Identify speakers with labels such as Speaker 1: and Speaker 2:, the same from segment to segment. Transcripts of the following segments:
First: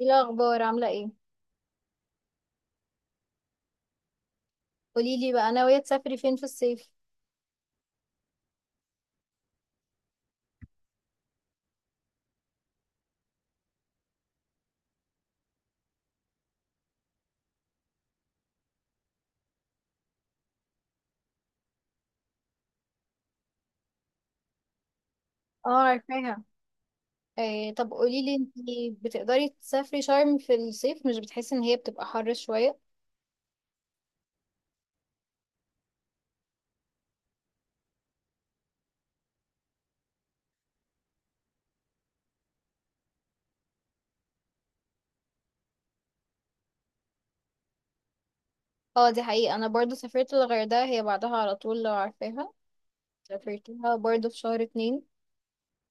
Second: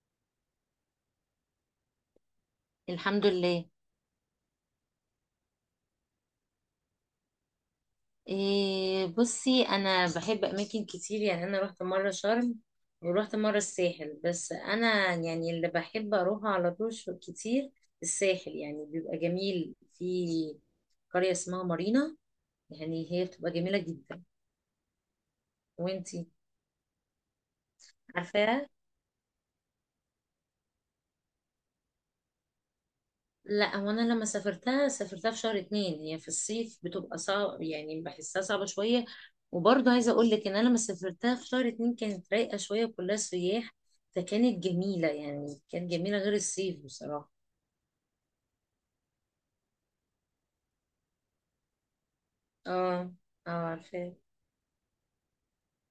Speaker 1: ايه الاخبار عامله ايه؟
Speaker 2: الحمد لله.
Speaker 1: قولي لي بقى، ناويه تسافري فين في الصيف؟
Speaker 2: إيه، بصي انا بحب اماكن كتير، يعني انا رحت مره شرم ورحت مره الساحل، بس انا يعني اللي بحب اروحه على طول كتير الساحل، يعني بيبقى جميل في قريه اسمها مارينا، يعني هي بتبقى جميله جدا.
Speaker 1: اه،
Speaker 2: وانتي
Speaker 1: عارفاها. إيه، طب قولي لي،
Speaker 2: عارفاها؟
Speaker 1: انتي بتقدري تسافري شرم في الصيف؟ مش بتحسي ان هي بتبقى حر شويه؟
Speaker 2: لا هو انا لما سافرتها سافرتها في شهر 2، هي في الصيف بتبقى صعب، يعني بحسها صعبة شوية. وبرضه عايزة اقول لك ان انا لما سافرتها في شهر اتنين كانت رايقة شوية، كلها سياح، فكانت جميلة، يعني كانت جميلة غير الصيف بصراحة.
Speaker 1: اه، دي حقيقه. انا برضو سافرت الغردقه، هي بعدها على طول لو عارفاها.
Speaker 2: اه، اه
Speaker 1: سافرتها
Speaker 2: عارفاه.
Speaker 1: برضو في شهر اتنين.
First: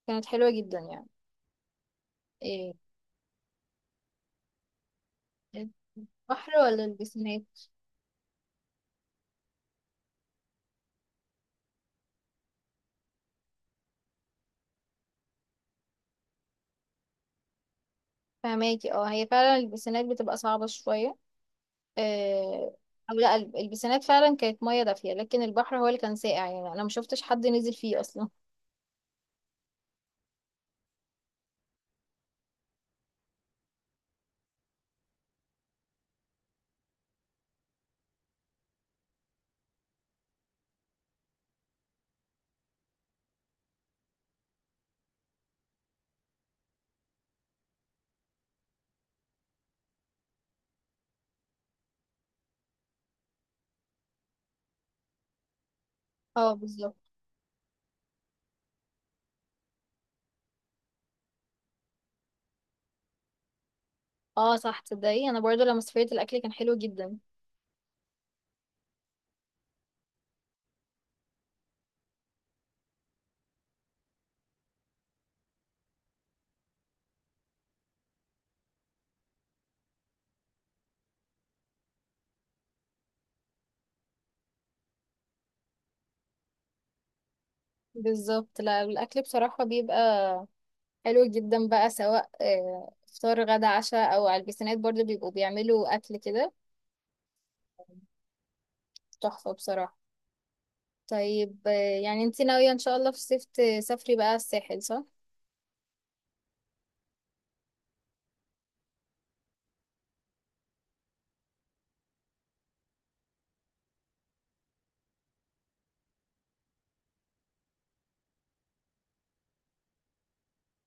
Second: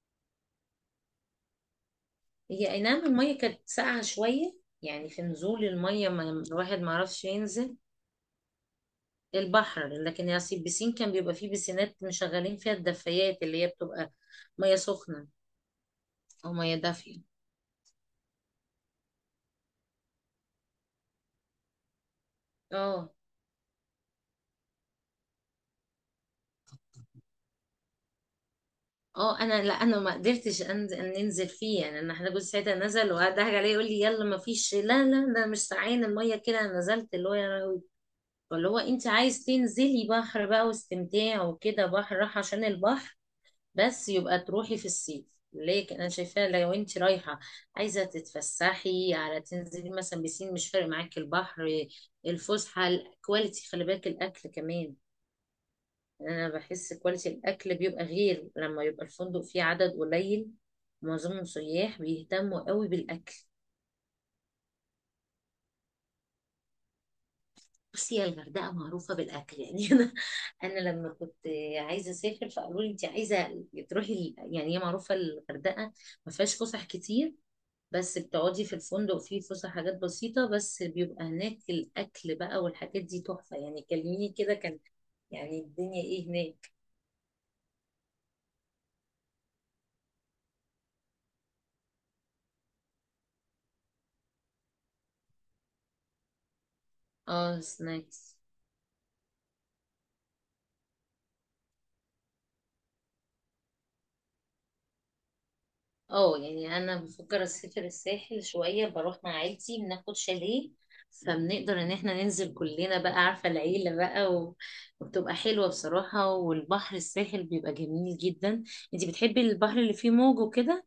Speaker 1: كانت حلوه جدا يعني.
Speaker 2: هي
Speaker 1: إيه.
Speaker 2: اي نعم المية كانت ساقعة شوية، يعني في نزول المية، ما
Speaker 1: البحر
Speaker 2: الواحد
Speaker 1: ولا
Speaker 2: ما عرفش
Speaker 1: البسينات؟
Speaker 2: ينزل البحر، لكن يعني البسين كان بيبقى فيه بسينات مشغلين فيها الدفايات، اللي هي بتبقى مية سخنة او مية دافية.
Speaker 1: فهماكي. اه هي فعلا البسينات بتبقى صعبه شويه. إيه.
Speaker 2: اه،
Speaker 1: او لا، البسينات فعلا كانت ميه دافيه، لكن البحر هو اللي كان ساقع، يعني انا ما شفتش حد نزل فيه اصلا.
Speaker 2: اه انا ما قدرتش انزل ننزل فيه، يعني انا احنا جوز ساعتها نزل وضحك عليه يقول لي يلا، ما فيش، لا لا ده مش ساعين الميه كده، أنا نزلت اللي هو يا لهوي. فاللي هو انت عايز تنزلي بحر بقى واستمتاع وكده بحر، راح عشان البحر بس، يبقى تروحي في الصيف. لكن انا شايفاه لو انت رايحه عايزه تتفسحي على تنزلي مثلا بسين، مش فارق معاكي البحر. الفسحه الكواليتي، خلي بالك الاكل كمان، انا
Speaker 1: اه،
Speaker 2: بحس
Speaker 1: بالظبط.
Speaker 2: كواليتي الاكل بيبقى غير لما يبقى الفندق فيه عدد قليل معظمهم سياح بيهتموا قوي بالاكل.
Speaker 1: اه صح، تصدقي انا برضو لما سافرت الاكل كان حلو جدا.
Speaker 2: بصي يا الغردقه معروفه بالاكل يعني، انا لما كنت عايزه اسافر فقالوا لي انت عايزه تروحي يعني هي معروفه الغردقه، ما فيهاش فسح كتير، بس بتقعدي في الفندق فيه فسح، حاجات بسيطه، بس بيبقى هناك الاكل بقى والحاجات دي تحفه، يعني كلميني كده، كان يعني الدنيا ايه هناك.
Speaker 1: بالظبط. لا الاكل بصراحه بيبقى حلو جدا بقى، سواء فطار غدا عشاء، او على البيسينات برضو بيبقوا بيعملوا اكل كده.
Speaker 2: اه سناكس.
Speaker 1: تحفه بصراحه. طيب. يعني انتي ناويه ان شاء الله في الصيف تسافري بقى الساحل، صح؟
Speaker 2: اه يعني انا بفكر اسافر الساحل شويه، بروح مع عيلتي، بناخد شاليه، فبنقدر ان احنا ننزل كلنا بقى، عارفه العيله بقى وبتبقى حلوه بصراحه، والبحر الساحل بيبقى جميل جدا. انتي بتحبي البحر اللي فيه موج وكده؟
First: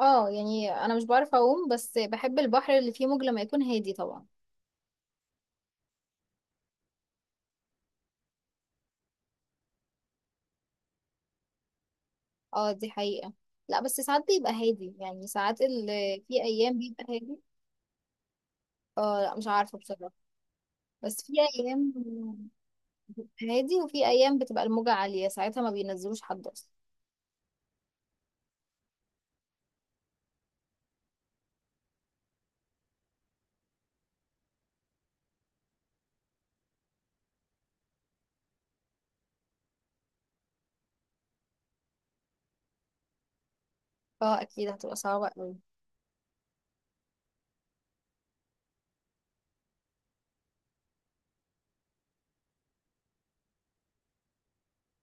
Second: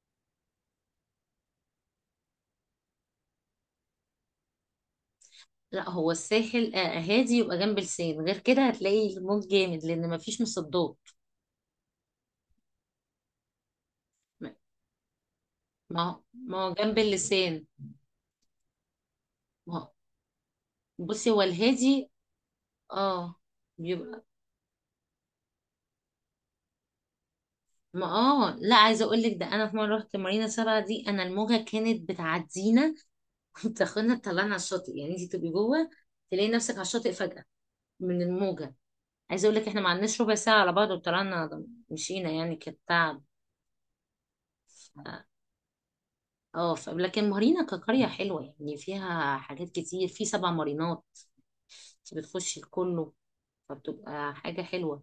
Speaker 1: اه يعني انا مش بعرف اعوم، بس بحب البحر اللي فيه موج لما يكون هادي طبعا.
Speaker 2: لا هو الساحل هادي يبقى جنب لسان، غير كده هتلاقي الموج جامد لان مفيش مصدات.
Speaker 1: اه، دي حقيقه. لا بس ساعات
Speaker 2: ما
Speaker 1: بيبقى هادي، يعني ساعات
Speaker 2: ما هو
Speaker 1: في
Speaker 2: ما هو
Speaker 1: ايام
Speaker 2: جنب
Speaker 1: بيبقى هادي.
Speaker 2: اللسان.
Speaker 1: اه لا، مش عارفه
Speaker 2: ما هو
Speaker 1: بصراحه. بس
Speaker 2: بصي
Speaker 1: في
Speaker 2: هو
Speaker 1: ايام
Speaker 2: الهادي. اه
Speaker 1: هادي، وفي
Speaker 2: بيبقى
Speaker 1: ايام بتبقى الموجة عالية، ساعتها ما بينزلوش حد اصلا.
Speaker 2: ما اه لا، عايزه اقول لك ده انا في مره رحت مارينا 7 دي، انا الموجه كانت بتعدينا وبتاخدنا تطلعنا على الشاطئ، يعني انت تبقي جوه تلاقي نفسك على الشاطئ فجاه من الموجه. عايزه اقول لك احنا ما عندناش ربع ساعة على بعض وطلعنا مشينا، يعني كانت تعب.
Speaker 1: اه اكيد هتبقى
Speaker 2: ف-
Speaker 1: صعبة قوي.
Speaker 2: لكن مارينا كقريه حلوه، يعني فيها حاجات كتير، في 7 مارينات انت بتخشي لكله، فبتبقى حاجه حلوه.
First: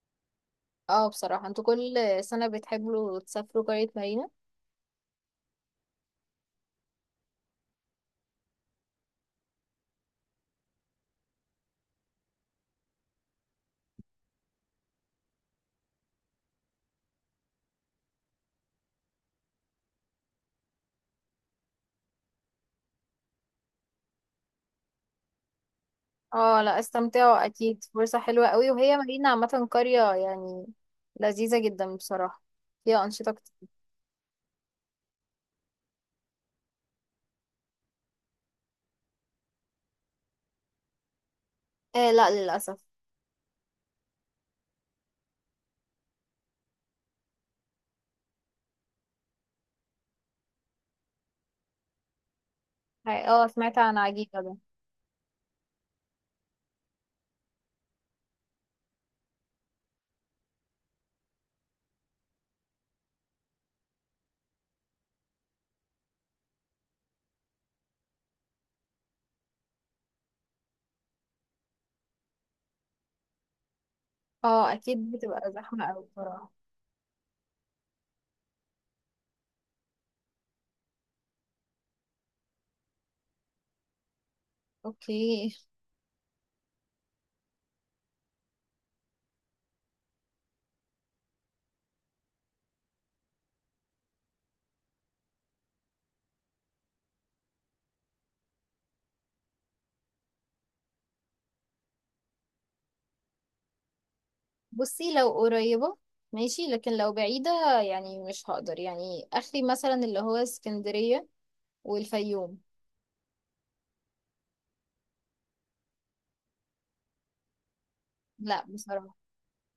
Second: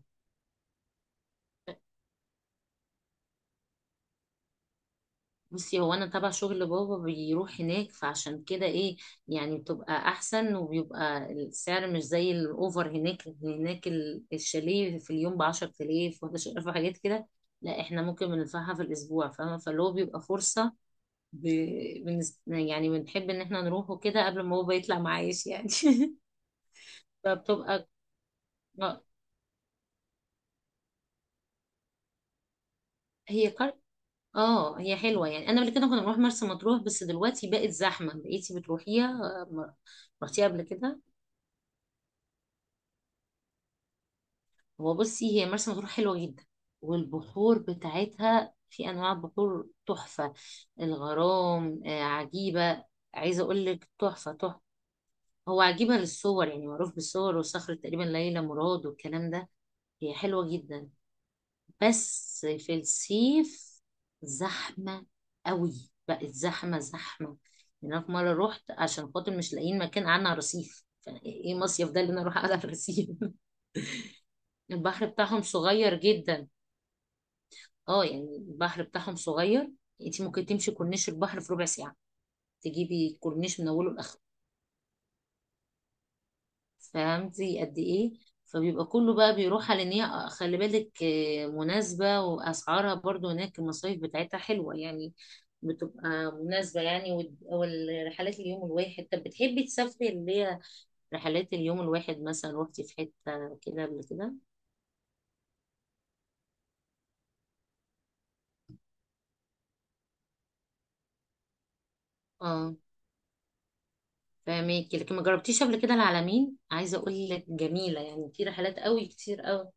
Speaker 1: اه بصراحة، انتوا كل سنة بتحبوا تسافروا قرية مارينا؟
Speaker 2: بصي هو انا تبع شغل بابا بيروح هناك، فعشان كده ايه يعني بتبقى احسن، وبيبقى السعر مش زي الاوفر هناك. هناك الشاليه في اليوم ب 10000 و11000 وحاجات كده، لا احنا ممكن بندفعها في الاسبوع، فاهمه؟ فاللي هو بيبقى فرصه ب... يعني بنحب ان احنا نروحه كده قبل ما بابا يطلع معايش يعني.
Speaker 1: اه لا، استمتعوا، اكيد
Speaker 2: فبتبقى
Speaker 1: فرصة حلوة قوي، وهي
Speaker 2: آه،
Speaker 1: مارينا عامة قرية يعني لذيذة جدا بصراحة، فيها أنشطة
Speaker 2: هي
Speaker 1: كتير.
Speaker 2: كار... اه هي حلوه. يعني انا قبل كده كنا بنروح مرسى مطروح، بس دلوقتي بقت زحمه. بقيتي بتروحيها رحتيها قبل كده؟
Speaker 1: آه لا، للأسف.
Speaker 2: هو بصي هي مرسى مطروح حلوة جدا، والبحور بتاعتها في أنواع بحور تحفة، الغرام عجيبة. عايزة
Speaker 1: اه،
Speaker 2: أقول
Speaker 1: سمعت
Speaker 2: لك
Speaker 1: عن
Speaker 2: تحفة
Speaker 1: عجيبة ده.
Speaker 2: تحفة. هو عجيبة للصور، يعني معروف بالصور وصخرة تقريبا ليلى مراد والكلام ده. هي حلوة جدا بس في الصيف زحمة قوي، بقت زحمة زحمة. يعني أنا في مرة رحت عشان خاطر مش لاقيين مكان قعدنا على الرصيف، فإيه مصيف ده اللي أنا أروح أقعد على الرصيف؟
Speaker 1: اه
Speaker 2: البحر
Speaker 1: اكيد
Speaker 2: بتاعهم
Speaker 1: بتبقى زحمة
Speaker 2: صغير
Speaker 1: قوي
Speaker 2: جدا،
Speaker 1: بصراحة.
Speaker 2: اه يعني البحر بتاعهم صغير، انت ممكن تمشي كورنيش البحر في ربع ساعة، تجيبي الكورنيش من اوله لاخره،
Speaker 1: اوكي.
Speaker 2: فهمتي قد ايه؟ فبيبقى كله بقى بيروح على ان هي، خلي بالك مناسبة واسعارها برضو هناك، المصايف بتاعتها حلوة يعني، بتبقى مناسبة يعني. والرحلات اليوم الواحد، طب بتحبي تسافري اللي هي رحلات اليوم الواحد؟ مثلا روحتي في حتة كده قبل كده؟
Speaker 1: بصي لو قريبة ماشي، لكن لو بعيدة يعني مش هقدر، يعني اخري مثلا اللي هو اسكندرية والفيوم.
Speaker 2: اه فاهمك. لكن ما جربتيش قبل كده العلمين؟ عايزة اقول لك جميلة، يعني في
Speaker 1: لا
Speaker 2: رحلات قوي
Speaker 1: بصراحة.
Speaker 2: كتير قوي.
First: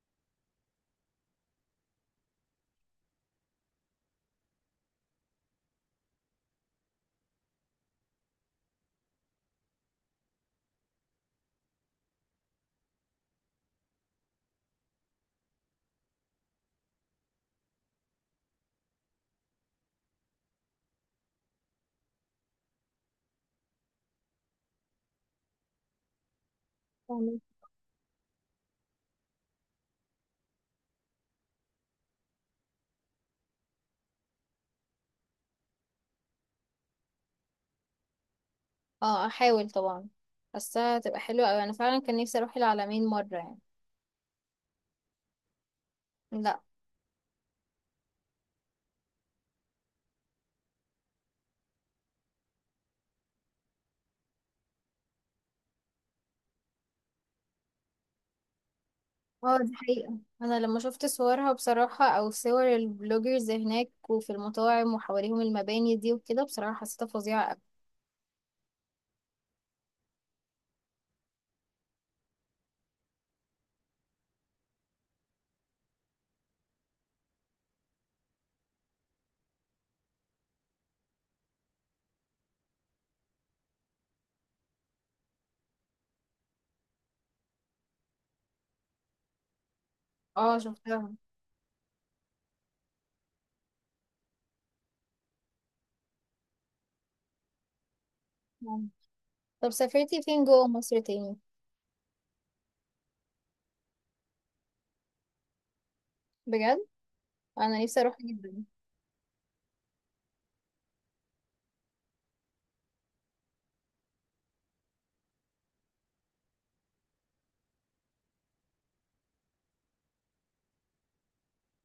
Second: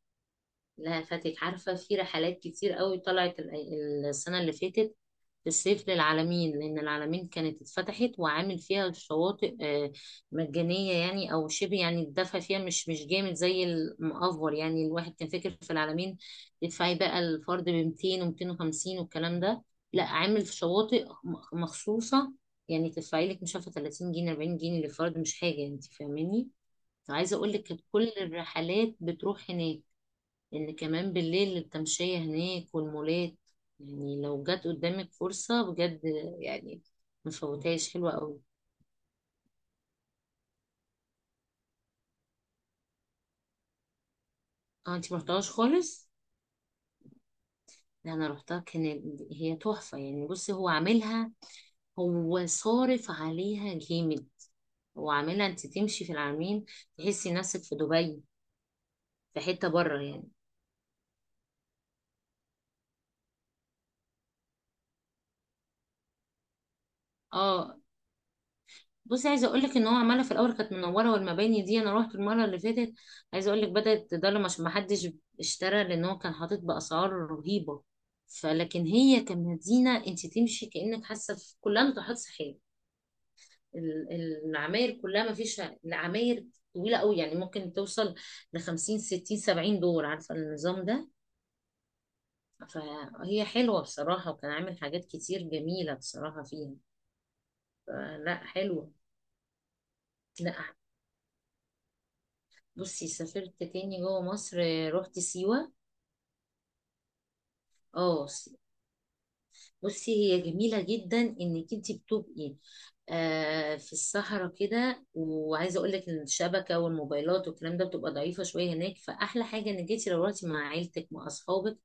Speaker 2: لا فاتك؟ عارفة في رحلات كتير قوي طلعت السنة اللي فاتت في الصيف للعلمين، لأن العلمين كانت اتفتحت وعامل فيها الشواطئ مجانية يعني أو شبه، يعني الدفع فيها مش جامد زي المأفور. يعني الواحد كان فاكر في العلمين تدفعي بقى الفرد ب 200 و250 والكلام ده، لا عامل في شواطئ مخصوصة، يعني تدفعي لك مش عارفة 30 جنيه 40 جنيه للفرد، مش حاجة، انت فاهماني. عايزة
Speaker 1: فاهمة.
Speaker 2: اقول لك كانت كل الرحلات بتروح هناك، لأن كمان بالليل التمشية هناك والمولات، يعني لو جت قدامك فرصة بجد يعني مفوتهاش، حلوة قوي.
Speaker 1: اه احاول طبعا، بس هتبقى حلوة اوي، انا فعلا كان نفسي اروح العلمين مرة يعني.
Speaker 2: اه انتي مرحتهاش خالص؟
Speaker 1: لا.
Speaker 2: لا انا رحتها كانت هي تحفة. يعني بصي هو عاملها، هو صارف عليها جامد. هو عاملها انت تمشي في العالمين تحسي نفسك في دبي، في
Speaker 1: اه
Speaker 2: حتة
Speaker 1: دي
Speaker 2: بره
Speaker 1: حقيقة،
Speaker 2: يعني.
Speaker 1: انا لما شفت صورها بصراحة او صور البلوجرز هناك وفي المطاعم وحواليهم المباني دي وكده، بصراحة حسيتها فظيعة اوي.
Speaker 2: اه بصي عايزه اقول لك ان هو عماله، في الاول كانت منوره والمباني دي، انا رحت المره اللي فاتت، عايزه اقول لك بدات تضلم عشان ما حدش اشترى، لان هو كان حاطط باسعار رهيبه. فلكن هي كمدينه انت تمشي كانك حاسه في كلها ناطحات سحاب، ال- العماير كلها، ما فيش العماير طويله قوي يعني، ممكن توصل ل 50 60 70 دور، عارفه
Speaker 1: اه
Speaker 2: النظام ده؟
Speaker 1: شفتها.
Speaker 2: فهي حلوه بصراحه، وكان عامل حاجات كتير جميله بصراحه فيها، فلا حلوه.
Speaker 1: طب سافرتي فين
Speaker 2: لا
Speaker 1: جوه مصر تاني؟
Speaker 2: بصي سافرت تاني جوه مصر رحت سيوة.
Speaker 1: بجد، انا نفسي اروح
Speaker 2: اه س-
Speaker 1: جدا.
Speaker 2: بصي هي جميلة جدا، انك انت بتبقي آه في الصحراء كده، وعايزة اقول لك ان الشبكة والموبايلات والكلام ده بتبقى ضعيفة شوية هناك، فاحلى حاجة انك انت لو رحتي مع عيلتك مع اصحابك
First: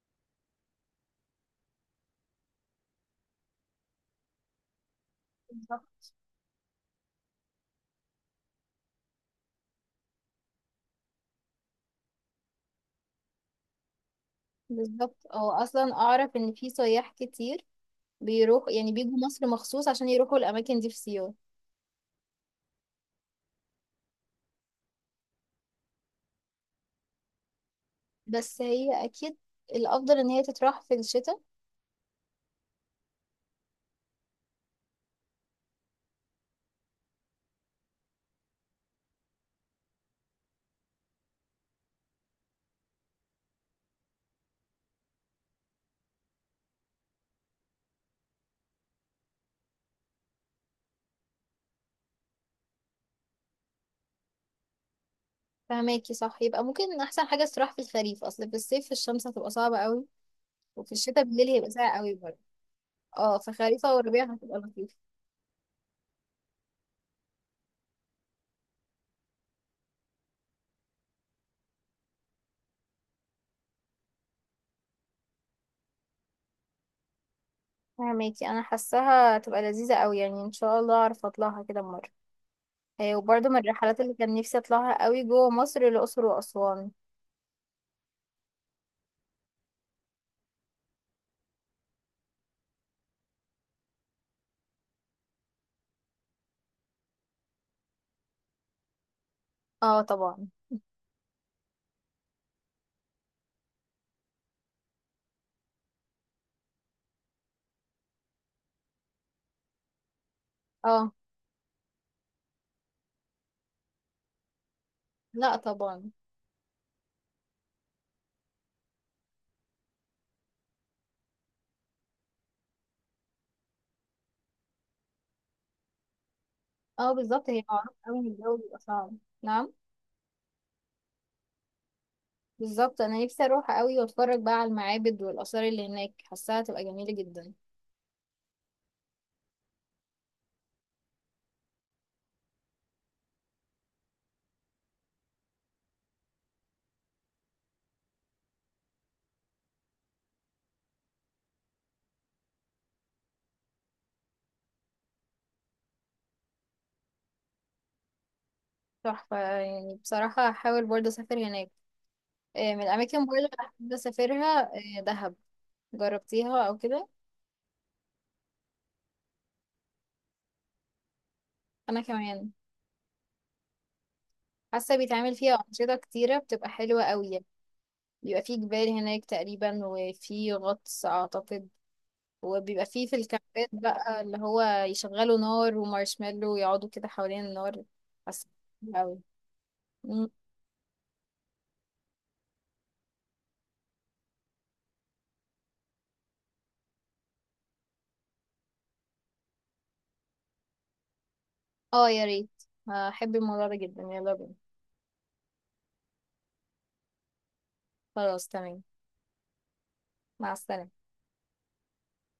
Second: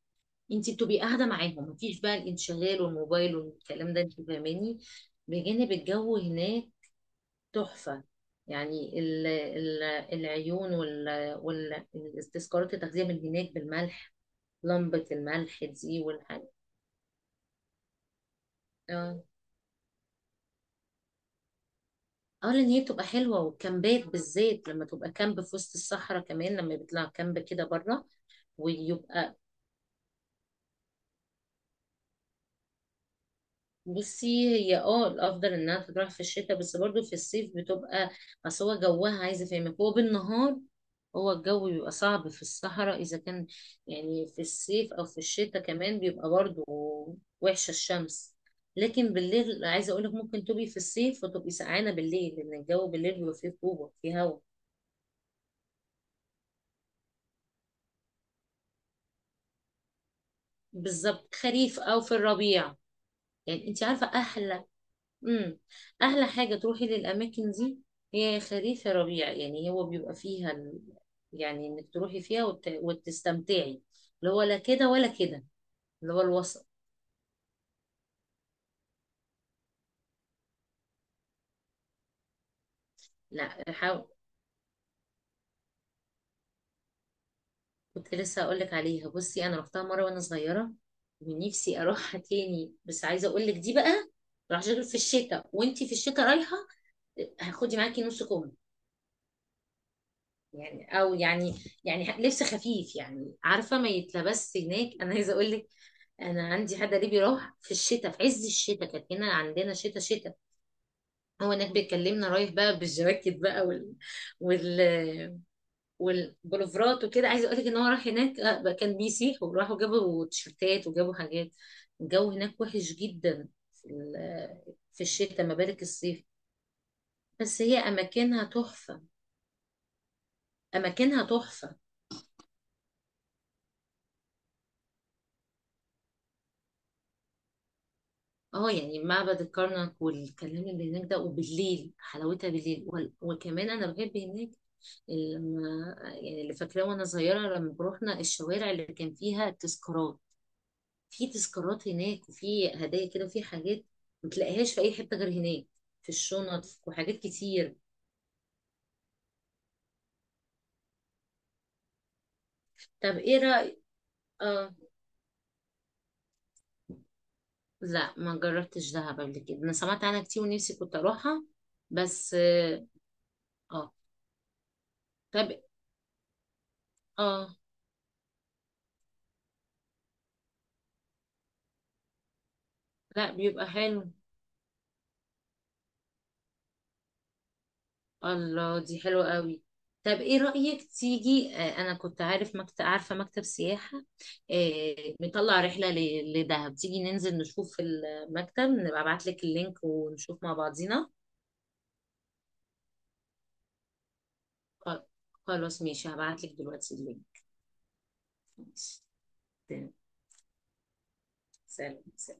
Speaker 2: انت بتبقي قاعدة معاهم، مفيش بقى الانشغال والموبايل والكلام ده، انت فاهماني، بجانب الجو هناك تحفة. يعني العيون التذكارات، التغذية من هناك بالملح، لمبة
Speaker 1: بالظبط، هو
Speaker 2: الملح
Speaker 1: اصلا
Speaker 2: دي
Speaker 1: اعرف
Speaker 2: والحاجة.
Speaker 1: ان في سياح كتير بيروح، يعني بيجوا
Speaker 2: اه،
Speaker 1: مصر مخصوص عشان يروحوا الاماكن دي في سيوة.
Speaker 2: اه لان هي بتبقى حلوة والكامبات بالذات، لما تبقى كامب في وسط الصحراء كمان لما بيطلع كامب كده بره
Speaker 1: بس هي
Speaker 2: ويبقى.
Speaker 1: اكيد الافضل ان هي تتراح في الشتاء.
Speaker 2: بصي هي اه الافضل انها تروح في الشتاء، بس برضو في الصيف بتبقى، اصل هو جوها عايزة افهمك هو بالنهار، هو الجو بيبقى صعب في الصحراء اذا كان يعني في الصيف، او في الشتاء كمان بيبقى برضو وحشة الشمس. لكن بالليل عايزه اقول لك ممكن تبقي في الصيف وتبقي سقعانه بالليل، لان الجو بالليل بيبقى فيه رطوبه، فيه هوا.
Speaker 1: فهماكي، صح، يبقى ممكن احسن حاجة تتراح في الخريف، اصل في الصيف الشمس هتبقى صعبة قوي. وفي الشتاء
Speaker 2: بالظبط
Speaker 1: بالليل هيبقى
Speaker 2: خريف
Speaker 1: ساقع
Speaker 2: او في
Speaker 1: قوي برضه.
Speaker 2: الربيع.
Speaker 1: اه
Speaker 2: يعني انت
Speaker 1: فخريفة
Speaker 2: عارفه
Speaker 1: وربيع هتبقى
Speaker 2: احلى،
Speaker 1: لطيفة.
Speaker 2: امم احلى حاجه تروحي للاماكن دي، هي خريف يا ربيع، يعني هو بيبقى فيها يعني انك تروحي فيها وتستمتعي، اللي هو لا كده ولا كده، اللي هو الوسط.
Speaker 1: فهماكي، انا حاساها هتبقى لذيذة قوي يعني، ان شاء الله اعرف اطلعها كده مرة. هي وبرضه
Speaker 2: لا
Speaker 1: من الرحلات
Speaker 2: حاول،
Speaker 1: اللي كان نفسي اطلعها قوي جوه مصر، الاقصر واسوان.
Speaker 2: كنت لسه هقول لك عليها. بصي انا رحتها مره وانا صغيره، ونفسي اروحها تاني، بس عايزه اقول لك دي بقى، راح في الشتاء وانت في الشتاء رايحه هاخدي معاكي نص كم،
Speaker 1: اه طبعا.
Speaker 2: يعني او يعني يعني لبس خفيف، يعني عارفه ما يتلبس هناك. انا عايزه اقول لك انا عندي حد قريبي راح في الشتاء في عز الشتاء، كانت هنا عندنا شتاء شتاء،
Speaker 1: اه
Speaker 2: هو هناك بيكلمنا رايح بقى بالجواكت بقى وال
Speaker 1: لا طبعا.
Speaker 2: والبلوفرات وكده، عايزه اقول لك ان هو راح هناك بقى كان بيسيح، وراحوا جابوا تيشرتات وجابوا حاجات، الجو هناك وحش جدا في في الشتاء، ما بالك الصيف.
Speaker 1: اه بالظبط،
Speaker 2: بس
Speaker 1: هي
Speaker 2: هي
Speaker 1: معروفة قوي ان
Speaker 2: اماكنها
Speaker 1: الجو بيبقى
Speaker 2: تحفه،
Speaker 1: صعب، نعم.
Speaker 2: اماكنها تحفه.
Speaker 1: بالظبط، انا نفسي اروح قوي واتفرج بقى على المعابد والاثار اللي هناك، حاساها تبقى جميلة جدا.
Speaker 2: اه يعني معبد الكرنك والكلام اللي هناك ده، وبالليل حلاوتها بالليل. وكمان انا بحب هناك لما يعني، اللي فاكراه وانا صغيره لما بروحنا الشوارع اللي كان فيها تذكارات، في تذكارات هناك وفي هدايا كده وفي حاجات ما تلاقيهاش في اي حته غير هناك، في الشنط وحاجات كتير.
Speaker 1: تحفة يعني، بصراحة هحاول برضه اسافر هناك. آه، من
Speaker 2: طب
Speaker 1: الاماكن برضه
Speaker 2: ايه
Speaker 1: اللي
Speaker 2: رايك؟
Speaker 1: بحب اسافرها
Speaker 2: اه
Speaker 1: دهب، جربتيها او كده؟
Speaker 2: لا ما جربتش دهب قبل كده، انا سمعت عنها كتير ونفسي كنت اروحها،
Speaker 1: انا
Speaker 2: بس
Speaker 1: كمان.
Speaker 2: اه آه.
Speaker 1: حاسة بيتعمل
Speaker 2: طب
Speaker 1: فيها انشطة كتيرة بتبقى حلوة قوي يعني.
Speaker 2: اه
Speaker 1: بيبقى فيه جبال هناك تقريبا، وفي غطس اعتقد، وبيبقى فيه في
Speaker 2: لا بيبقى
Speaker 1: الكامبات
Speaker 2: حلو،
Speaker 1: بقى اللي هو يشغلوا نار ومارشميلو ويقعدوا كده حوالين النار. حاسة.
Speaker 2: الله دي حلوة قوي. طب
Speaker 1: م-
Speaker 2: ايه رأيك تيجي انا كنت عارف مكتب عارفة مكتب سياحة مطلع رحلة لدهب، تيجي ننزل نشوف المكتب، نبقى ابعت لك اللينك ونشوف مع بعضينا؟
Speaker 1: اه يا ريت، هحب الموضوع ده جدا، يلا بينا.
Speaker 2: خ- خلاص ماشي، هبعت لك دلوقتي اللينك.
Speaker 1: خلاص تمام.
Speaker 2: ماشي. تمام.
Speaker 1: مع السلامة.
Speaker 2: سلام سلام.